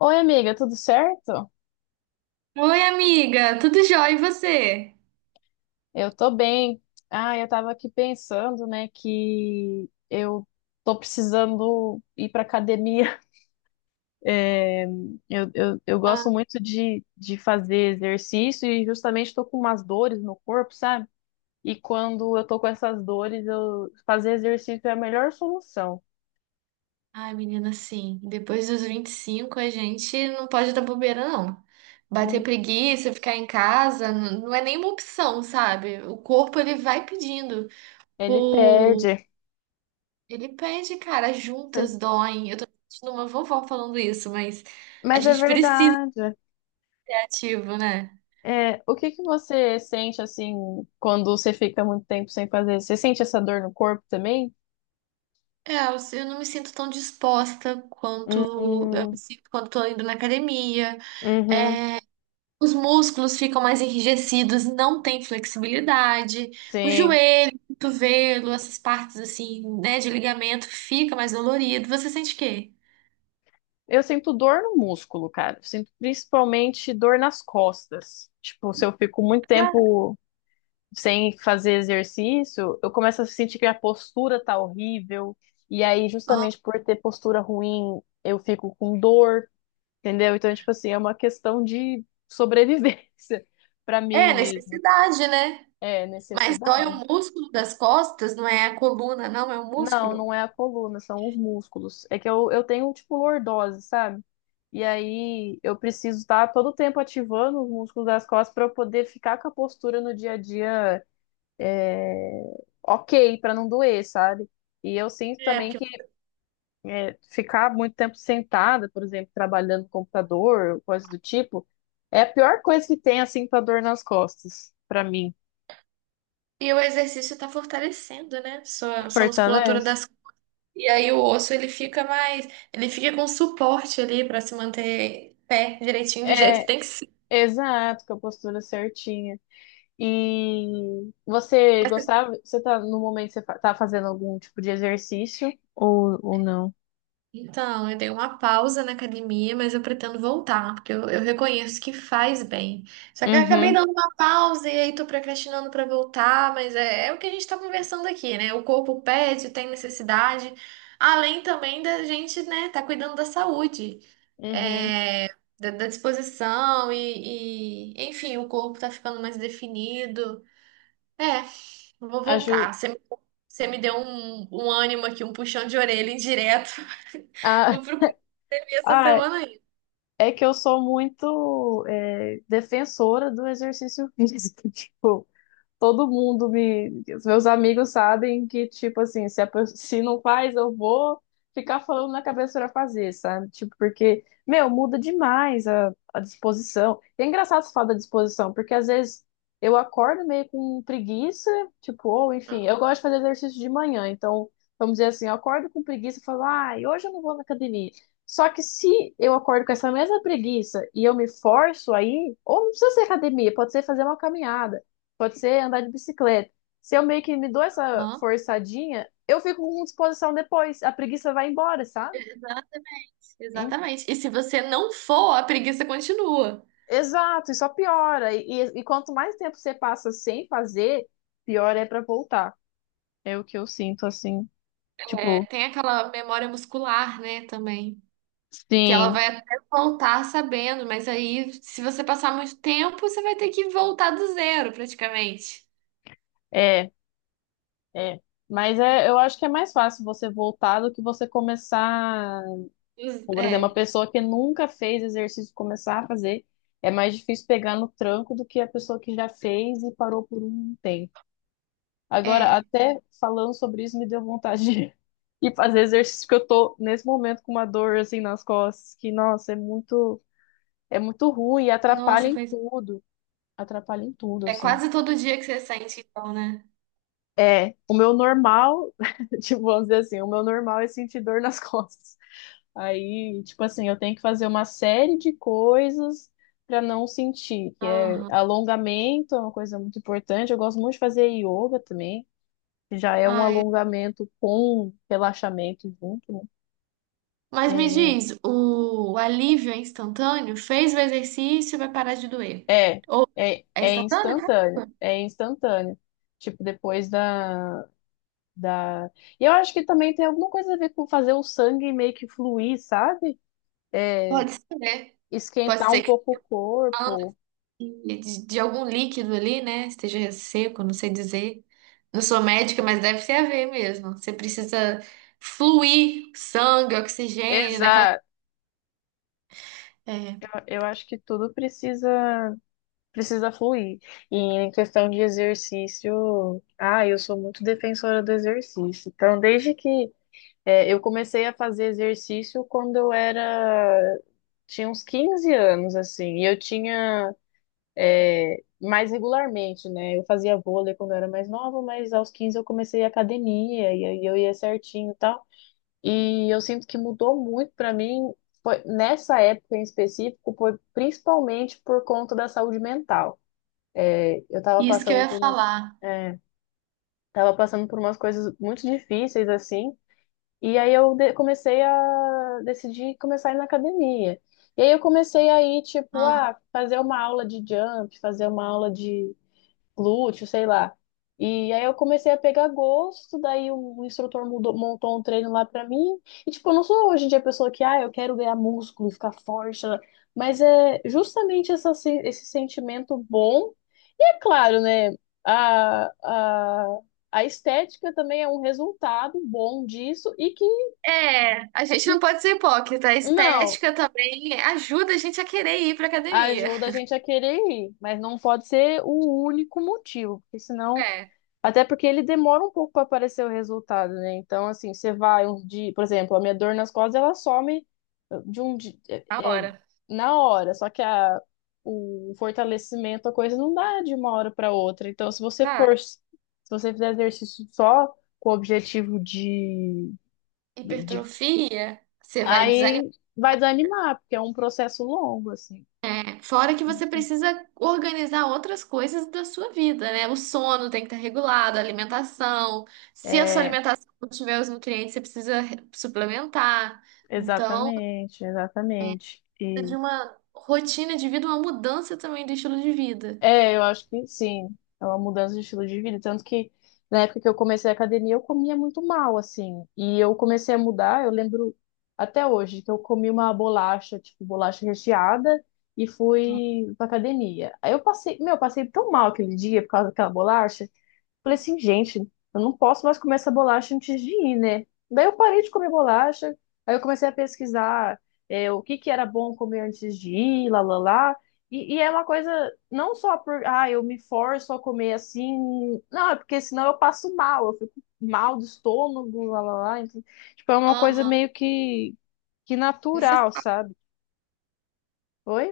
Oi, amiga, tudo certo? Oi, amiga, tudo jóia e você? Eu tô bem. Ah, eu tava aqui pensando, né, que eu tô precisando ir pra academia. É, eu gosto muito de fazer exercício e justamente tô com umas dores no corpo, sabe? E quando eu tô com essas dores, eu fazer exercício é a melhor solução. Ai, menina, sim, depois dos 25 a gente não pode dar bobeira, não. Bater Hum. preguiça, ficar em casa, não é nenhuma opção, sabe? O corpo ele vai pedindo Ele por... perde. Ele pede, cara, as juntas doem. Eu tô sentindo uma vovó falando isso, mas a Mas é gente precisa verdade. ser ativo, né? É, o que que você sente assim quando você fica muito tempo sem fazer? Você sente essa dor no corpo também? É, eu não me sinto tão disposta quanto eu me Hum. sinto quando tô indo na academia. Uhum. Os músculos ficam mais enrijecidos, não tem flexibilidade. O Sim. joelho, o cotovelo, essas partes assim, né, de ligamento, fica mais dolorido. Você sente o quê? Eu sinto dor no músculo, cara. Eu Sinto principalmente dor nas costas. Tipo, se eu fico muito Ah, tempo sem fazer exercício, eu começo a sentir que a postura tá horrível. E aí, ó. justamente por ter postura ruim, eu fico com dor, entendeu? Então, tipo assim, é uma questão de sobrevivência pra É mim mesmo. necessidade, né? É, Mas dói necessidade. o músculo das costas, não é a coluna, não, é o Não, músculo. não é a coluna, são os músculos. É que eu tenho, tipo, lordose, sabe? E aí eu preciso estar todo tempo ativando os músculos das costas para eu poder ficar com a postura no dia a dia, é, ok, para não doer, sabe? E eu sinto É, também porque... que é, ficar muito tempo sentada, por exemplo, trabalhando no computador, coisa do tipo, é a pior coisa que tem, assim, pra dor nas costas, pra mim. E o exercício está fortalecendo, né? Sua musculatura Fortalece. das. E aí o osso, ele fica mais... Ele fica com suporte ali para se manter pé direitinho, do jeito que É, tem que. exato, com a postura certinha. E você gostava? Você tá no momento, você tá fazendo algum tipo de exercício ou não? Então, eu dei uma pausa na academia, mas eu pretendo voltar, porque eu reconheço que faz bem. Só que eu acabei Uhum. dando uma pausa e aí tô procrastinando pra voltar, mas é o que a gente tá conversando aqui, né? O corpo pede, tem necessidade, além também da gente, né, tá cuidando da saúde, Uhum. é, da disposição e, enfim, o corpo tá ficando mais definido. É, vou Aju voltar. Você me deu um ânimo aqui, um puxão de orelha indireto. Ah. Vou procurar e essa Ah, semana ainda. é que eu sou muito é, defensora do exercício físico. Tipo, todo mundo me. Os meus amigos sabem que, tipo assim, se, a se não faz, eu vou ficar falando na cabeça pra fazer, sabe? Tipo, porque, meu, muda demais a disposição. E é engraçado você falar da disposição, porque às vezes eu acordo meio com preguiça, tipo, ou enfim, eu gosto de fazer exercício de manhã, então, vamos dizer assim, eu acordo com preguiça e falo, ai, hoje eu não vou na academia. Só que se eu acordo com essa mesma preguiça e eu me forço aí, ou não precisa ser academia, pode ser fazer uma caminhada. Pode ser andar de bicicleta. Se eu meio que me dou essa Aham. forçadinha, eu fico com disposição depois. A preguiça vai embora, sabe? Exatamente. Hein? Exatamente. E se você não for, a preguiça continua. Exato, e só piora. E quanto mais tempo você passa sem fazer, pior é pra voltar. É o que eu sinto, assim. É, Tipo, tem aquela memória muscular, né, também. Que ela sim, vai até voltar sabendo, mas aí, se você passar muito tempo, você vai ter que voltar do zero, praticamente. é, é. Mas é, eu acho que é mais fácil você voltar do que você começar. Como, por É, exemplo, uma pessoa que nunca fez exercício começar a fazer, é mais difícil pegar no tranco do que a pessoa que já fez e parou por um tempo. Agora, é. até falando sobre isso, me deu vontade de ir fazer exercício, porque eu tô nesse momento com uma dor assim nas costas, que, nossa, é muito ruim e atrapalha Nossa, em coisa. tudo. Atrapalha em tudo, É assim. quase todo dia que você sente, então, né? É, o meu normal, tipo, vamos dizer assim, o meu normal é sentir dor nas costas. Aí, tipo assim, eu tenho que fazer uma série de coisas para não sentir, que é Aham. alongamento, é uma coisa muito importante. Eu gosto muito de fazer yoga também. Já é um Ai, alongamento com relaxamento junto, né? mas me diz, o alívio é instantâneo? Fez o exercício, vai parar de doer. É, é, Ou é é instantâneo, cara? instantâneo, é instantâneo. Tipo, depois da, da... E eu acho que também tem alguma coisa a ver com fazer o sangue meio que fluir, sabe? É, Pode ser, né? Pode esquentar um ser que pouco o falta corpo. de algum líquido ali, né? Esteja seco, não sei dizer. Não sou médica, mas deve ter a ver mesmo. Você precisa fluir sangue, oxigênio, naquela. Exato. É, Eu acho que tudo precisa, precisa fluir. E em questão de exercício, ah, eu sou muito defensora do exercício. Então, desde que é, eu comecei a fazer exercício quando eu era, tinha uns 15 anos, assim, e eu tinha, é, mais regularmente, né? Eu fazia vôlei quando eu era mais nova, mas aos 15 eu comecei a academia, e aí eu ia certinho e tal. E eu sinto que mudou muito pra mim, nessa época em específico, foi principalmente por conta da saúde mental. É, eu tava isso que eu passando ia por, falar. é, tava passando por umas coisas muito difíceis, assim, e aí eu comecei a decidir começar a ir na academia. E aí eu comecei a ir, tipo, Ah. ah, fazer uma aula de jump, fazer uma aula de glúteo, sei lá. E aí eu comecei a pegar gosto, daí o instrutor montou um treino lá pra mim. E tipo, eu não sou hoje em dia a pessoa que, ah, eu quero ganhar músculo, ficar forte, né? Mas é justamente essa, esse sentimento bom. E é claro, né, a, a- a estética também é um resultado bom disso e que É, a gente que não pode ser hipócrita. A não estética também ajuda a gente a querer ir pra academia. ajuda a gente a querer ir, mas não pode ser o único motivo, porque senão, É, até porque ele demora um pouco para aparecer o resultado, né? Então, assim, você vai um dia, por exemplo, a minha dor nas costas, ela some de um dia, na é, é, hora. na hora, só que a, o fortalecimento, a coisa não dá de uma hora para outra. Então, se você for, Vai. se você fizer exercício só com o objetivo de, Hipertrofia, você vai desanimar. aí vai desanimar, porque é um processo longo, assim. Fora que você precisa organizar outras coisas da sua vida, né? O sono tem que estar regulado, a alimentação. Se a sua É, alimentação não tiver os nutrientes, você precisa suplementar. Então, exatamente, exatamente. precisa E de uma rotina de vida, uma mudança também do estilo de vida. é, eu acho que sim, é uma mudança de estilo de vida. Tanto que na época que eu comecei a academia, eu comia muito mal, assim. E eu comecei a mudar, eu lembro até hoje que eu comi uma bolacha, tipo bolacha recheada, e fui pra academia. Aí eu passei, meu, eu passei tão mal aquele dia por causa daquela bolacha. Falei assim, gente, eu não posso mais comer essa bolacha antes de ir, né? Daí eu parei de comer bolacha, aí eu comecei a pesquisar é, o que que era bom comer antes de ir, lá, lá, lá. E é uma coisa, não só por, ah, eu me forço a comer assim, não, é porque senão eu passo mal, eu fico mal do estômago, lá, lá, lá. Então, tipo, é uma coisa Aham. meio que natural, Necessária, sabe? Oi?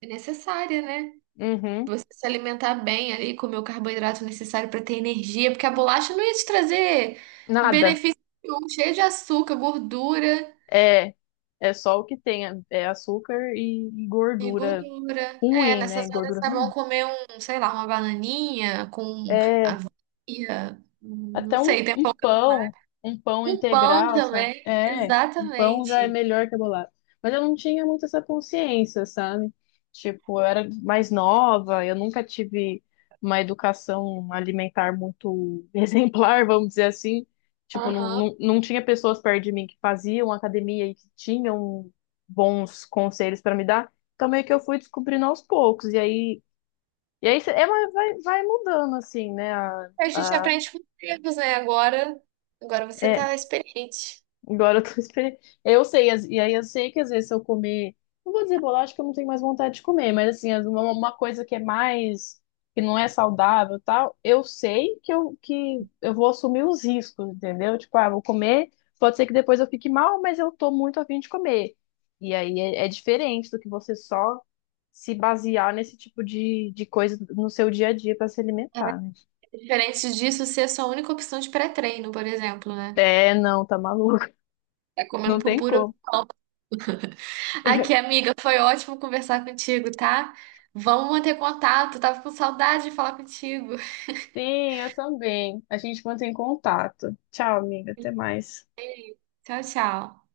é necessária, né? Uhum. Você se alimentar bem ali, comer o carboidrato necessário para ter energia, porque a bolacha não ia te trazer Nada. benefício nenhum, cheio de açúcar, gordura É, é só o que tem, é, é açúcar e e gordura gordura. É, ruim, nessas né? horas Gordura é bom ruim. comer um, sei lá, uma bananinha com, É, ia, não até um, sei, tem pouco no mar. Um pão Um pão integral, sabe? também, É, um pão já é exatamente. melhor que a bolada. Mas eu não tinha muito essa consciência, sabe? Tipo, eu era mais nova, eu nunca tive uma educação alimentar muito exemplar, vamos dizer assim. Tipo, Aham. Não tinha pessoas perto de mim que faziam academia e que tinham bons conselhos para me dar. Então, meio que eu fui descobrindo aos poucos. E aí, e aí é, mas vai, vai mudando, assim, né? A gente aprende com os erros, né? Agora, agora você É, tá experiente. agora eu tô esperando. Eu sei, e aí eu sei que às vezes se eu comer. Não vou dizer bolacha que eu não tenho mais vontade de comer, mas assim, uma coisa que é mais, que não é saudável e tal, eu sei que que eu vou assumir os riscos, entendeu? Tipo, ah, vou comer, pode ser que depois eu fique mal, mas eu tô muito a fim de comer. E aí é, é diferente do que você só se basear nesse tipo de coisa no seu dia a dia para se É alimentar, né? diferente disso ser a sua única opção de pré-treino, por exemplo, né? É, não, tá maluco. Tá comendo Não por tem puro. como. Aqui, amiga, foi ótimo conversar contigo, tá? Vamos manter contato. Tava com saudade de falar contigo. Sim, eu também. A gente mantém contato. Tchau, amiga. Até mais. Tchau, tchau.